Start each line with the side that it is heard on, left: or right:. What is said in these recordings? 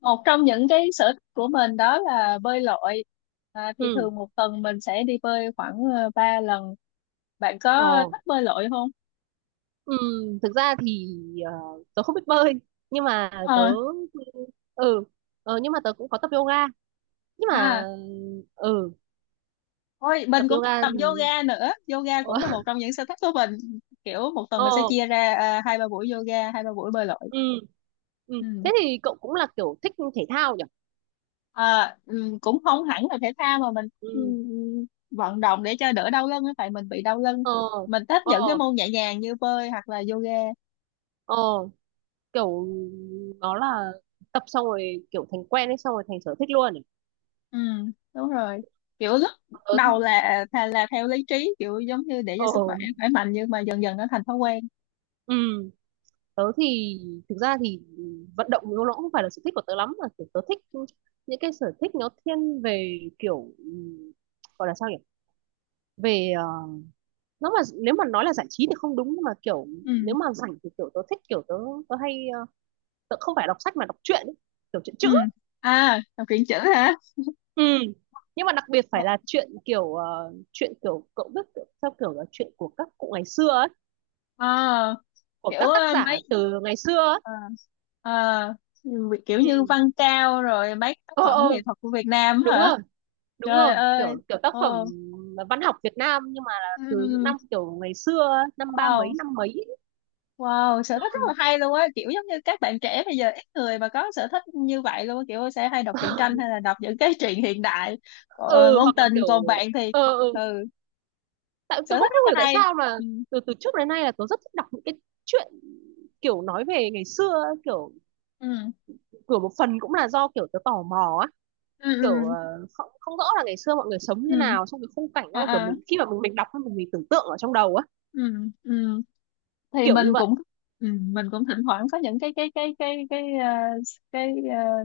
left: Một trong những cái sở thích của mình đó là bơi lội. Thì
right: Ừ.
left: thường một tuần mình sẽ đi bơi khoảng 3 lần. Bạn có
right: Ờ.
left: thích bơi lội không?
right: Ừ, thực ra thì ờ, tớ không biết bơi nhưng mà tớ.
left: ờ
right: Ừ. Nhưng mà tớ cũng có tập yoga nhưng mà
left: à
right: ừ,
left: Ôi,
right: tập
left: mình cũng thích
right: yoga
left: tập
right: thì
left: yoga nữa, yoga cũng là một trong những sở thích của mình. Kiểu một tuần mình sẽ
right: ờ,
left: chia ra, hai ba buổi yoga, hai ba buổi bơi lội.
right: ừ, ừ,
left: Ừ.
right: thế thì cậu cũng là kiểu thích thể thao nhỉ?
left: À, ừ, cũng không hẳn là thể thao mà mình ừ,
right: Ừ.
left: vận động để cho đỡ đau lưng á, tại mình bị đau lưng.
right: Ờ.
left: Mình thích
right: Ờ.
left: những cái môn nhẹ nhàng như bơi hoặc là yoga.
right: Ờ, kiểu nó là tập xong rồi kiểu thành quen ấy xong rồi thành sở thích luôn ấy.
left: Ừ, đúng rồi. Kiểu lúc
right: tớ thì-
left: đầu là thà là theo lý trí, kiểu giống như để cho
right: ờ.
left: sức khỏe khỏe mạnh, nhưng mà dần dần nó thành thói quen.
right: Ừ, tớ thì thực ra thì vận động nó cũng không phải là sở thích của tớ lắm mà kiểu tớ thích những cái sở thích nó thiên về kiểu gọi là sao nhỉ về nó. Mà nếu mà nói là giải trí thì không đúng nhưng mà kiểu
left: Ừ.
right: nếu mà rảnh thì kiểu tớ thích kiểu tớ tớ hay tớ không phải đọc sách mà đọc truyện ấy, kiểu truyện
left: Ừ.
right: chữ.
left: À, đọc truyện chữ hả?
right: Ừ. Nhưng mà đặc biệt phải là chuyện kiểu chuyện kiểu cậu biết kiểu, theo kiểu là chuyện của các cụ ngày xưa ấy,
left: Ờ,
right: của
left: kiểu
right: các tác
left: ờ,
right: giả
left: mấy
right: từ ngày xưa ấy.
left: ờ, ờ, kiểu
right: Ừ.
left: như Văn Cao rồi mấy tác
right: Ờ.
left: phẩm nghệ
right: Ờ.
left: thuật của Việt Nam
right: Đúng
left: hả?
right: rồi. Đúng
left: Trời
right: rồi,
left: ơi.
right: kiểu kiểu tác phẩm
left: Ồ.
right: văn học Việt Nam nhưng mà là từ những
left: Ừ.
right: năm kiểu ngày xưa ấy, năm ba mấy
left: Wow.
right: năm mấy ấy.
left: Wow, sở thích rất
right: Ừ.
left: là hay luôn á, kiểu giống như các bạn trẻ bây giờ ít người mà có sở thích như vậy luôn á, kiểu sẽ hay đọc truyện tranh hay là đọc những cái truyện hiện đại, còn
right: Ừ,
left: ngôn
right: hoặc là
left: tình,
right: kiểu
left: còn bạn thì
right: ừ,
left: ừ,
right: tại
left: sở
right: tôi cũng
left: thích
right: không
left: rất là
right: hiểu tại
left: hay.
right: sao là
left: Ừ,
right: từ từ trước đến nay là tôi rất thích đọc những cái chuyện kiểu nói về ngày xưa ấy, kiểu
left: ừ,
right: kiểu một phần cũng là do kiểu tôi tò mò á,
left: ừ,
right: kiểu
left: ừ,
right: không, không rõ là ngày xưa mọi người sống như
left: ừ,
right: nào xong cái khung cảnh
left: à,
right: nó kiểu
left: à,
right: mình khi mà mình đọc mình tưởng tượng ở trong đầu á,
left: ừ, ừ. Thì
right: kiểu như vậy.
left: mình cũng thỉnh thoảng có những cái cái ờ,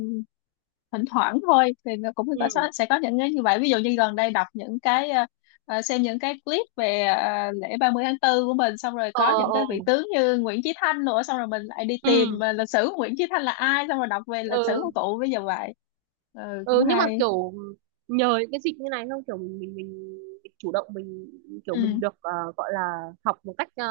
left: thỉnh thoảng thôi, thì nó cũng
right: Ừ.
left: có sẽ có những cái như vậy, ví dụ như gần đây đọc những cái xem những cái clip về lễ ba mươi tháng 4 của mình, xong rồi
right: Ờ.
left: có những
right: Ờ.
left: cái vị tướng như Nguyễn Chí Thanh nữa, xong rồi mình lại đi tìm
right: Ừ.
left: lịch sử của Nguyễn Chí Thanh là ai, xong rồi đọc về lịch sử của
right: Ờ.
left: cụ bây giờ vậy. Ừ, cũng
right: Ừ, nhưng mà
left: hay.
right: kiểu nhờ những cái dịp như này không kiểu mình chủ động mình kiểu
left: Ừ,
right: mình được gọi là học một cách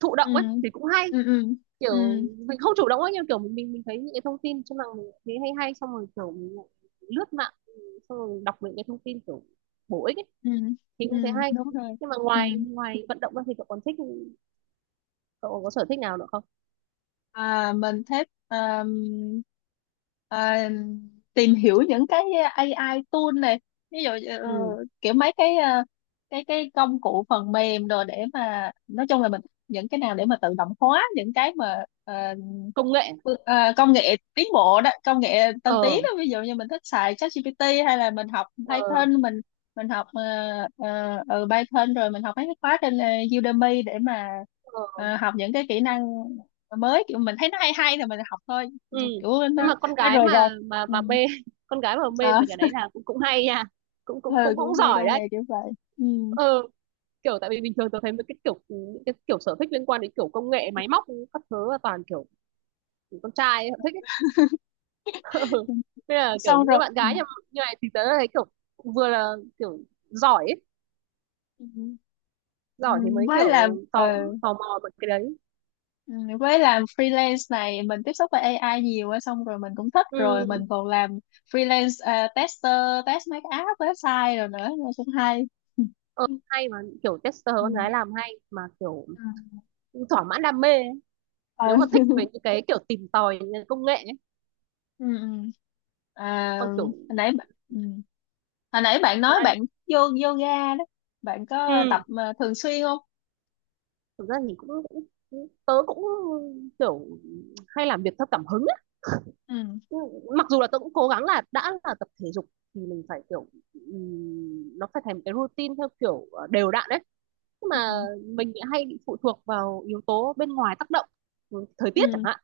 right: thụ
left: ừ,
right: động ấy thì cũng hay,
left: ừ, ừ, ừ,
right: kiểu mình không chủ động ấy nhưng kiểu mình thấy những cái thông tin trên mạng mình thấy hay hay xong rồi kiểu mình lại lướt mạng xong rồi đọc những cái thông tin kiểu bổ ích ấy,
left: ừ,
right: thì
left: ừ,
right: cũng thấy hay.
left: đúng rồi.
right: Nhưng mà
left: Ừ.
right: ngoài ngoài vận động ra thì cậu còn thích cậu còn có sở thích nào nữa không?
left: À, mình thích à, tìm hiểu những cái AI tool này, ví dụ ờ,
right: Ừ,
left: kiểu mấy cái cái công cụ phần mềm đồ, để mà nói chung là mình những cái nào để mà tự động hóa những cái mà
right: công nghệ.
left: công nghệ tiến bộ đó, công nghệ tân tiến
right: Ờ.
left: đó. Ví dụ như mình thích xài ChatGPT hay là mình học
right: Ờ.
left: Python. Mình học Python, rồi mình học mấy cái khóa trên Udemy để mà
right: Ờ.
left: học những cái kỹ năng, rồi mới kiểu mình thấy nó hay hay thì mình học thôi. Ừ,
right: Ừ,
left: kiểu
right: nhưng
left: nó
right: mà con
left: nó
right: gái
left: rời
right: mà
left: rạc.
right: mà
left: Ừ.
right: mà mê con gái mà mê
left: À,
right: về cái đấy là cũng cũng hay nha, cũng cũng
left: ừ,
right: cũng cũng
left: cũng mê
right: giỏi
left: công
right: đấy.
left: nghệ kiểu vậy. Ừ.
right: Ừ, kiểu tại vì bình thường tôi thấy mấy cái kiểu những cái kiểu sở thích liên quan đến kiểu công nghệ máy móc các thứ là toàn kiểu con trai ấy, họ thích ấy. Ừ. Thế là kiểu
left: Xong
right: những cái
left: rồi.
right: bạn
left: Ừ.
right: gái như, như này thì tớ thấy kiểu vừa là kiểu giỏi ấy.
left: Ừ. Ừ,
right: Giỏi thì mới
left: với làm
right: kiểu tò
left: ờ,
right: tò mò về cái đấy.
left: ừ, với làm freelance này mình tiếp xúc với AI nhiều á, xong rồi mình cũng thích, rồi mình
right: Ừ.
left: còn làm freelance tester, test mấy cái app website rồi nữa, nó cũng hay.
right: Ừ,
left: Ừ.
right: hay mà kiểu tester
left: Ừ.
right: con gái làm hay mà kiểu thỏa mãn đam mê ấy. Nếu
left: Ờ.
right: mà thích về những cái kiểu tìm tòi những cái công nghệ
left: Ừ. Ừ. À,
right: còn
left: hồi
right: kiểu
left: nãy bạn- ừ. hồi nãy bạn
right: còn
left: nói
right: anh.
left: bạn vô yoga đó, bạn có tập
right: Ừ,
left: mà thường xuyên không?
right: thực ra thì cũng, cũng cũng- tớ cũng kiểu hay làm việc theo cảm hứng ấy.
left: Ừ,
right: Ừ, mặc dù là tớ cũng cố gắng là đã là tập thể dục thì mình phải kiểu nó phải thành một cái routine theo kiểu đều đặn đấy, nhưng
left: ừ,
right: mà mình lại hay bị phụ thuộc vào yếu tố bên ngoài tác động, ừ, thời tiết chẳng
left: ừ,
right: hạn,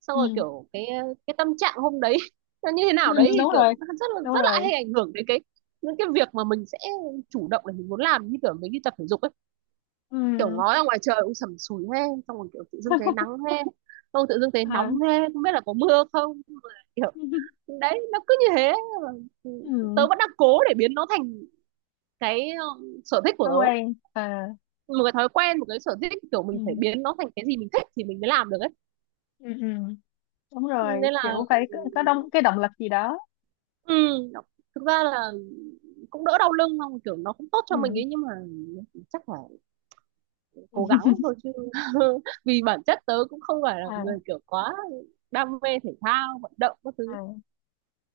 right: xong
left: ừ,
right: rồi kiểu cái tâm trạng hôm đấy nó như thế
left: ừ,
right: nào đấy thì
left: đúng
right: kiểu
left: rồi, đúng
right: rất là
left: rồi.
right: hay ảnh hưởng đến cái những cái việc mà mình sẽ chủ động để mình muốn làm như kiểu mình đi tập thể dục ấy,
left: Ừ.
right: kiểu ngó ra ngoài trời cũng sẩm sủi he, xong rồi kiểu tự dưng thấy nắng he, xong tự dưng thấy
left: À.
right: nóng he, không biết là có mưa không. Nhưng mà kiểu đấy nó cứ như thế. Mà
left: Ừ,
right: tớ vẫn đang cố để biến nó thành cái sở thích của
left: thói
right: tớ,
left: quen à?
right: một cái thói quen, một cái sở thích kiểu
left: Ừ,
right: mình phải biến nó thành cái gì mình thích thì mình mới làm được ấy,
left: ừ, ừ. Đúng rồi,
right: nên là
left: kiểu phải có động cái động lực gì đó.
right: ừ, nó- thực ra là cũng đỡ đau lưng không kiểu nó cũng tốt cho mình
left: Ừ.
right: ấy nhưng mà chắc là cố gắng thôi chứ vì bản chất tớ cũng không phải là người
left: À,
right: kiểu quá đam mê thể thao vận động các thứ.
left: à.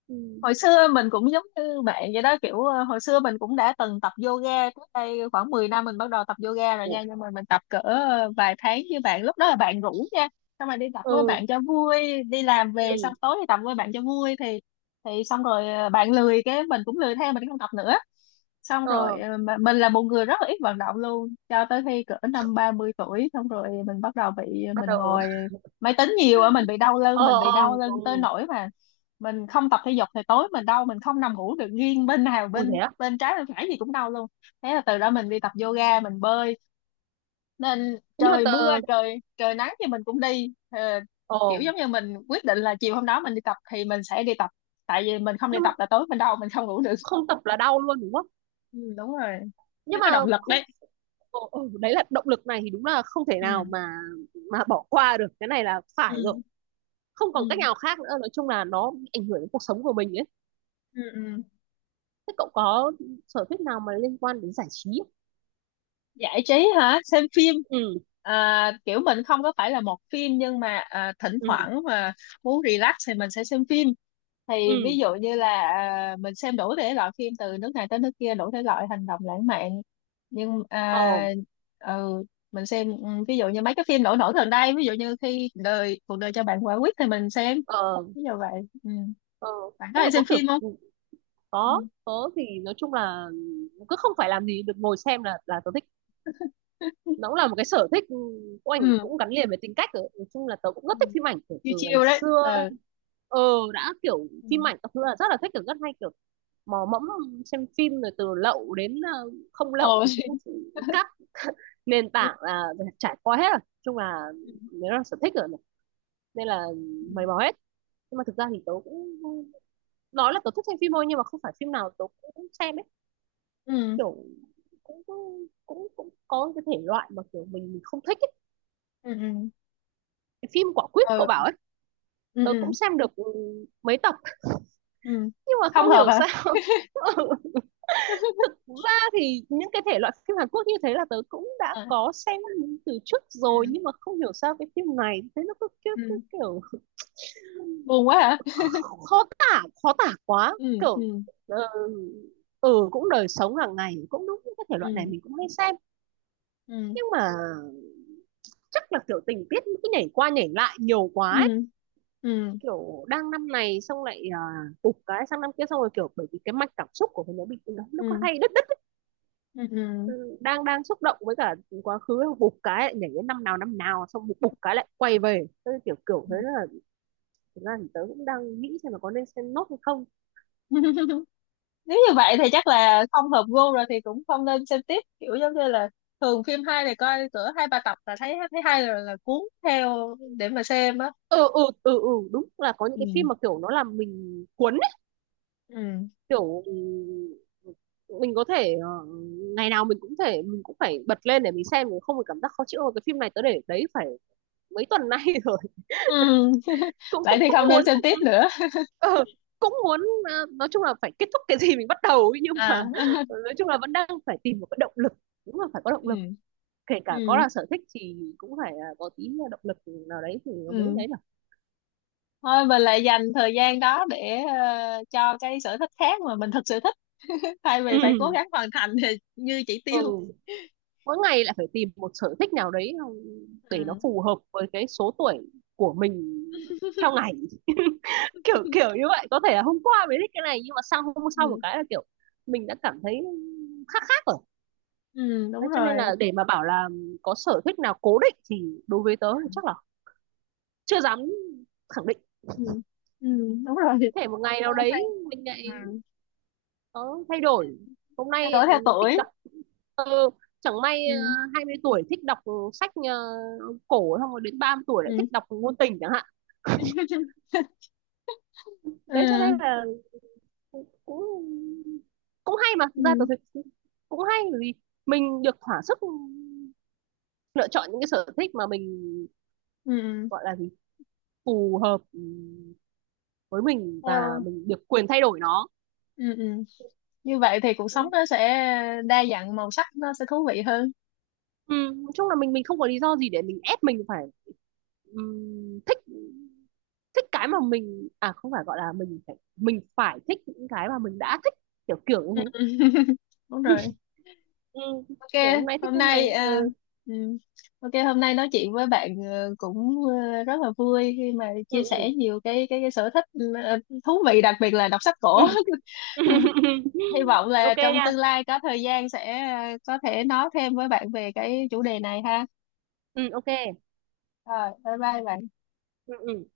right: Ừ.
left: Hồi xưa mình cũng giống như bạn vậy đó, kiểu hồi xưa mình cũng đã từng tập yoga. Trước đây khoảng 10 năm mình bắt đầu tập yoga rồi
right: Ủa?
left: nha, nhưng mà mình tập cỡ vài tháng với bạn, lúc đó là bạn rủ nha. Xong rồi đi tập với
right: Ừ.
left: bạn cho vui, đi làm về xong
right: Ừ.
left: tối thì tập với bạn cho vui, thì xong rồi bạn lười cái mình cũng lười theo, mình không tập nữa. Xong rồi
right: Ờ.
left: mà mình là một người rất là ít vận động luôn, cho tới khi cỡ năm 30 tuổi xong rồi mình bắt đầu bị
right: Bắt
left: mình
right: đầu.
left: ngồi máy tính nhiều á, mình bị đau lưng.
right: Ờ.
left: Mình bị
right: Ờ.
left: đau
right: Ừ.
left: lưng tới nỗi mà mình không tập thể dục thì tối mình đau, mình không nằm ngủ được, nghiêng bên nào,
right: Ui, thế
left: bên
right: á?
left: bên trái bên phải gì cũng đau luôn. Thế là từ đó mình đi tập yoga, mình bơi, nên
right: Nhưng mà
left: trời
right: tớ.
left: mưa trời trời nắng thì mình cũng đi. Ờ,
right: Ờ.
left: kiểu giống như mình quyết định là chiều hôm đó mình đi tập thì mình sẽ đi tập, tại vì mình không đi
right: Nhưng mà
left: tập là tối mình đau, mình không ngủ được.
right: không tập là đau luôn đúng không?
left: Ừ, đúng rồi,
right: Nhưng
left: nó
right: mà
left: có động lực
right: không,
left: đấy.
right: ờ, ờ, đấy là động lực này thì đúng là không thể
left: Ừ,
right: nào mà bỏ qua được cái này là phải
left: ừ,
right: rồi, không còn cách
left: ừ,
right: nào khác nữa, nói chung là nó ảnh hưởng đến cuộc sống của mình ấy.
left: ừ, ừ.
right: Thế cậu có sở thích nào mà liên quan đến giải trí không?
left: Giải trí hả? Xem phim.
right: Ừ.
left: À, kiểu mình không có phải là một phim, nhưng mà thỉnh
right: Ừ.
left: thoảng mà muốn relax thì mình sẽ xem phim. Thì, ví
right: Ừ.
left: dụ như là mình xem đủ thể loại phim từ nước này tới nước kia, đủ thể loại hành động, lãng mạn. Nhưng
right: Ờ.
left: ừ, mình xem, ví dụ như mấy cái phim nổi nổi gần đây, ví dụ như khi đời cuộc đời cho bạn quả quýt thì mình xem,
right: Ờ.
left: ví dụ vậy. Ừ.
right: Ờ.
left: Bạn có
right: Thế là
left: hay
right: có
left: xem
right: kiểu
left: phim không?
right: ừ,
left: Ừ.
right: có thì nói chung là cứ không phải làm gì được ngồi xem là tớ thích, nó cũng là một cái sở thích ừ, của ảnh
left: Ừ.
right: cũng gắn liền với tính cách rồi, nói chung là tớ cũng
left: Ừ.
right: rất thích phim ảnh
left: Chiêu
right: từ ngày
left: chiêu đấy.
right: xưa.
left: Ừ.
right: Ờ, đã kiểu
left: Ừ.
right: phim ảnh các thứ là rất là thích kiểu rất hay kiểu mò mẫm xem phim rồi từ lậu đến không lậu
left: Ồ.
right: thì cũng các nền tảng là trải qua hết rồi, nói chung là nếu là sở thích rồi mà. Nên là
left: Ừ,
right: mày mò hết. Nhưng mà thực ra thì tớ cũng nói là tớ thích xem phim thôi nhưng mà không phải phim nào tớ cũng xem ấy,
left: ừ,
right: kiểu cũng cũng cũng có cái thể loại mà kiểu mình không thích ấy.
left: ừ,
right: Cái phim Quả Quýt cậu
left: ừ,
right: bảo ấy
left: ừ, ừ,
right: tớ cũng
left: ừ,
right: xem được ừ, mấy tập,
left: ừ.
right: nhưng mà
left: Không
right: không
left: hợp
right: hiểu
left: hả?
right: sao ừ, thực ra thì những cái thể loại phim Hàn Quốc như thế là tớ cũng đã
left: Ờ.
right: có xem từ trước rồi
left: Ừ,
right: nhưng mà không hiểu sao cái phim này thế nó cứ
left: ừ,
right: kiểu
left: buồn quá hả?
right: khó tả, khó tả quá
left: Ừ,
right: kiểu
left: ừ,
right: ờ, ừ, cũng đời sống hàng ngày cũng đúng những cái thể loại này
left: ừ,
right: mình cũng hay xem,
left: ừ,
right: nhưng mà chắc là kiểu tình tiết nghĩ nhảy qua nhảy lại nhiều
left: ừ,
right: quá ấy,
left: ừ,
right: kiểu đang năm này xong lại à, tụt cái sang năm kia xong rồi kiểu bởi vì cái mạch cảm xúc của mình nó bị nó có
left: ừ,
right: hay đứt đứt ấy.
left: ừ, ừ,
right: Ừ, đang đang xúc động với cả quá khứ bục cái lại nhảy đến năm nào xong bục bục cái lại quay về. Thế kiểu kiểu
left: ừ.
right: thế là thực ra thì tớ cũng đang nghĩ xem là có nên xem nốt hay không.
left: Nếu như vậy thì chắc là không hợp gu rồi, thì cũng không nên xem tiếp, kiểu giống như là thường phim hay thì coi cỡ hai ba tập là thấy thấy hay rồi là cuốn theo để mà xem á.
right: Ừ ừ ừ ừ, đúng là có những cái phim
left: Ừ,
right: mà kiểu nó làm mình cuốn,
left: ừ,
right: kiểu ừ, mình có thể ngày nào mình cũng thể mình cũng phải bật lên để mình xem mình không phải cảm giác khó chịu "Ôi, cái phim này tớ để đấy phải mấy tuần nay rồi
left: ừ.
right: cũng
left: Vậy
right: cũng
left: thì
right: cũng
left: không nên
right: muốn
left: xem tiếp nữa.
right: ờ, cũng muốn nói chung là phải kết thúc cái gì mình bắt đầu ấy, nhưng mà
left: À.
right: nói chung là vẫn đang phải tìm một cái động lực, đúng là phải có động lực,
left: Ừ,
right: kể cả có
left: ừ,
right: là sở thích thì cũng phải có tí động lực nào đấy thì nó mới
left: ừ,
right: đấy nhở.
left: thôi mình lại dành thời gian đó để cho cái sở thích khác mà mình thực sự thích thay
right: Ừ.
left: vì phải cố gắng hoàn thành thì như chỉ
right: Ừ,
left: tiêu.
right: mỗi ngày lại phải tìm một sở thích nào đấy để nó
left: Ừ.
right: phù hợp với cái số tuổi của mình theo ngày kiểu kiểu như vậy, có thể là hôm qua mới thích cái này nhưng mà sang hôm sau một
left: Ừ,
right: cái là kiểu mình đã cảm thấy khác khác rồi.
left: ừ, đúng
right: Thế cho nên là
left: rồi.
right: để mà bảo là có sở thích nào cố định thì đối với tớ thì chắc là chưa dám khẳng định.
left: Ừ, ừ, đúng rồi.
right: Có thể một ngày nào
left: Tao thay.
right: đấy mình
left: Ừ.
right: lại có thay đổi, hôm
left: Thay
right: nay
left: đổi theo
right: thích
left: tuổi.
right: đọc thơ, chẳng may
left: Ừ,
right: 20 tuổi thích đọc sách cổ, xong rồi đến 30 tuổi lại
left: ừ.
right: thích đọc ngôn tình chẳng hạn. Đấy cho
left: Ừ,
right: nên là cũng cũng cũng hay mà, thực ra
left: ừ,
right: tôi thấy cũng hay vì mình được thỏa sức lựa chọn những cái sở thích mà mình
left: ừ.
right: gọi là gì phù hợp với mình và
left: Theo.
right: mình được quyền thay đổi nó.
left: Ừ, ừ. Như vậy thì cuộc sống nó sẽ đa dạng màu sắc, nó sẽ thú vị hơn.
right: Ừ, nói chung là mình không có lý do gì để mình ép mình phải thích, thích cái mà mình à không phải gọi là mình phải thích những cái mà mình đã thích, kiểu kiểu như thế.
left: Đúng rồi.
right: Ừ,
left: Ok,
right: kiểu hôm nay thích
left: hôm
right: hôm nay
left: nay
right: ừ,
left: à, ừm, ok hôm nay nói chuyện với bạn cũng rất là vui khi mà
right: ừ,
left: chia sẻ nhiều cái sở thích ờ, thú vị, đặc biệt là đọc sách
right: ừ.
left: cổ. Hy vọng là
right: Ok
left: trong
right: nha.
left: tương lai có thời gian sẽ có thể nói thêm với bạn về cái chủ đề này ha.
right: Ừ, ok.
left: Rồi, bye bye bạn.
right: Ừ, ừ.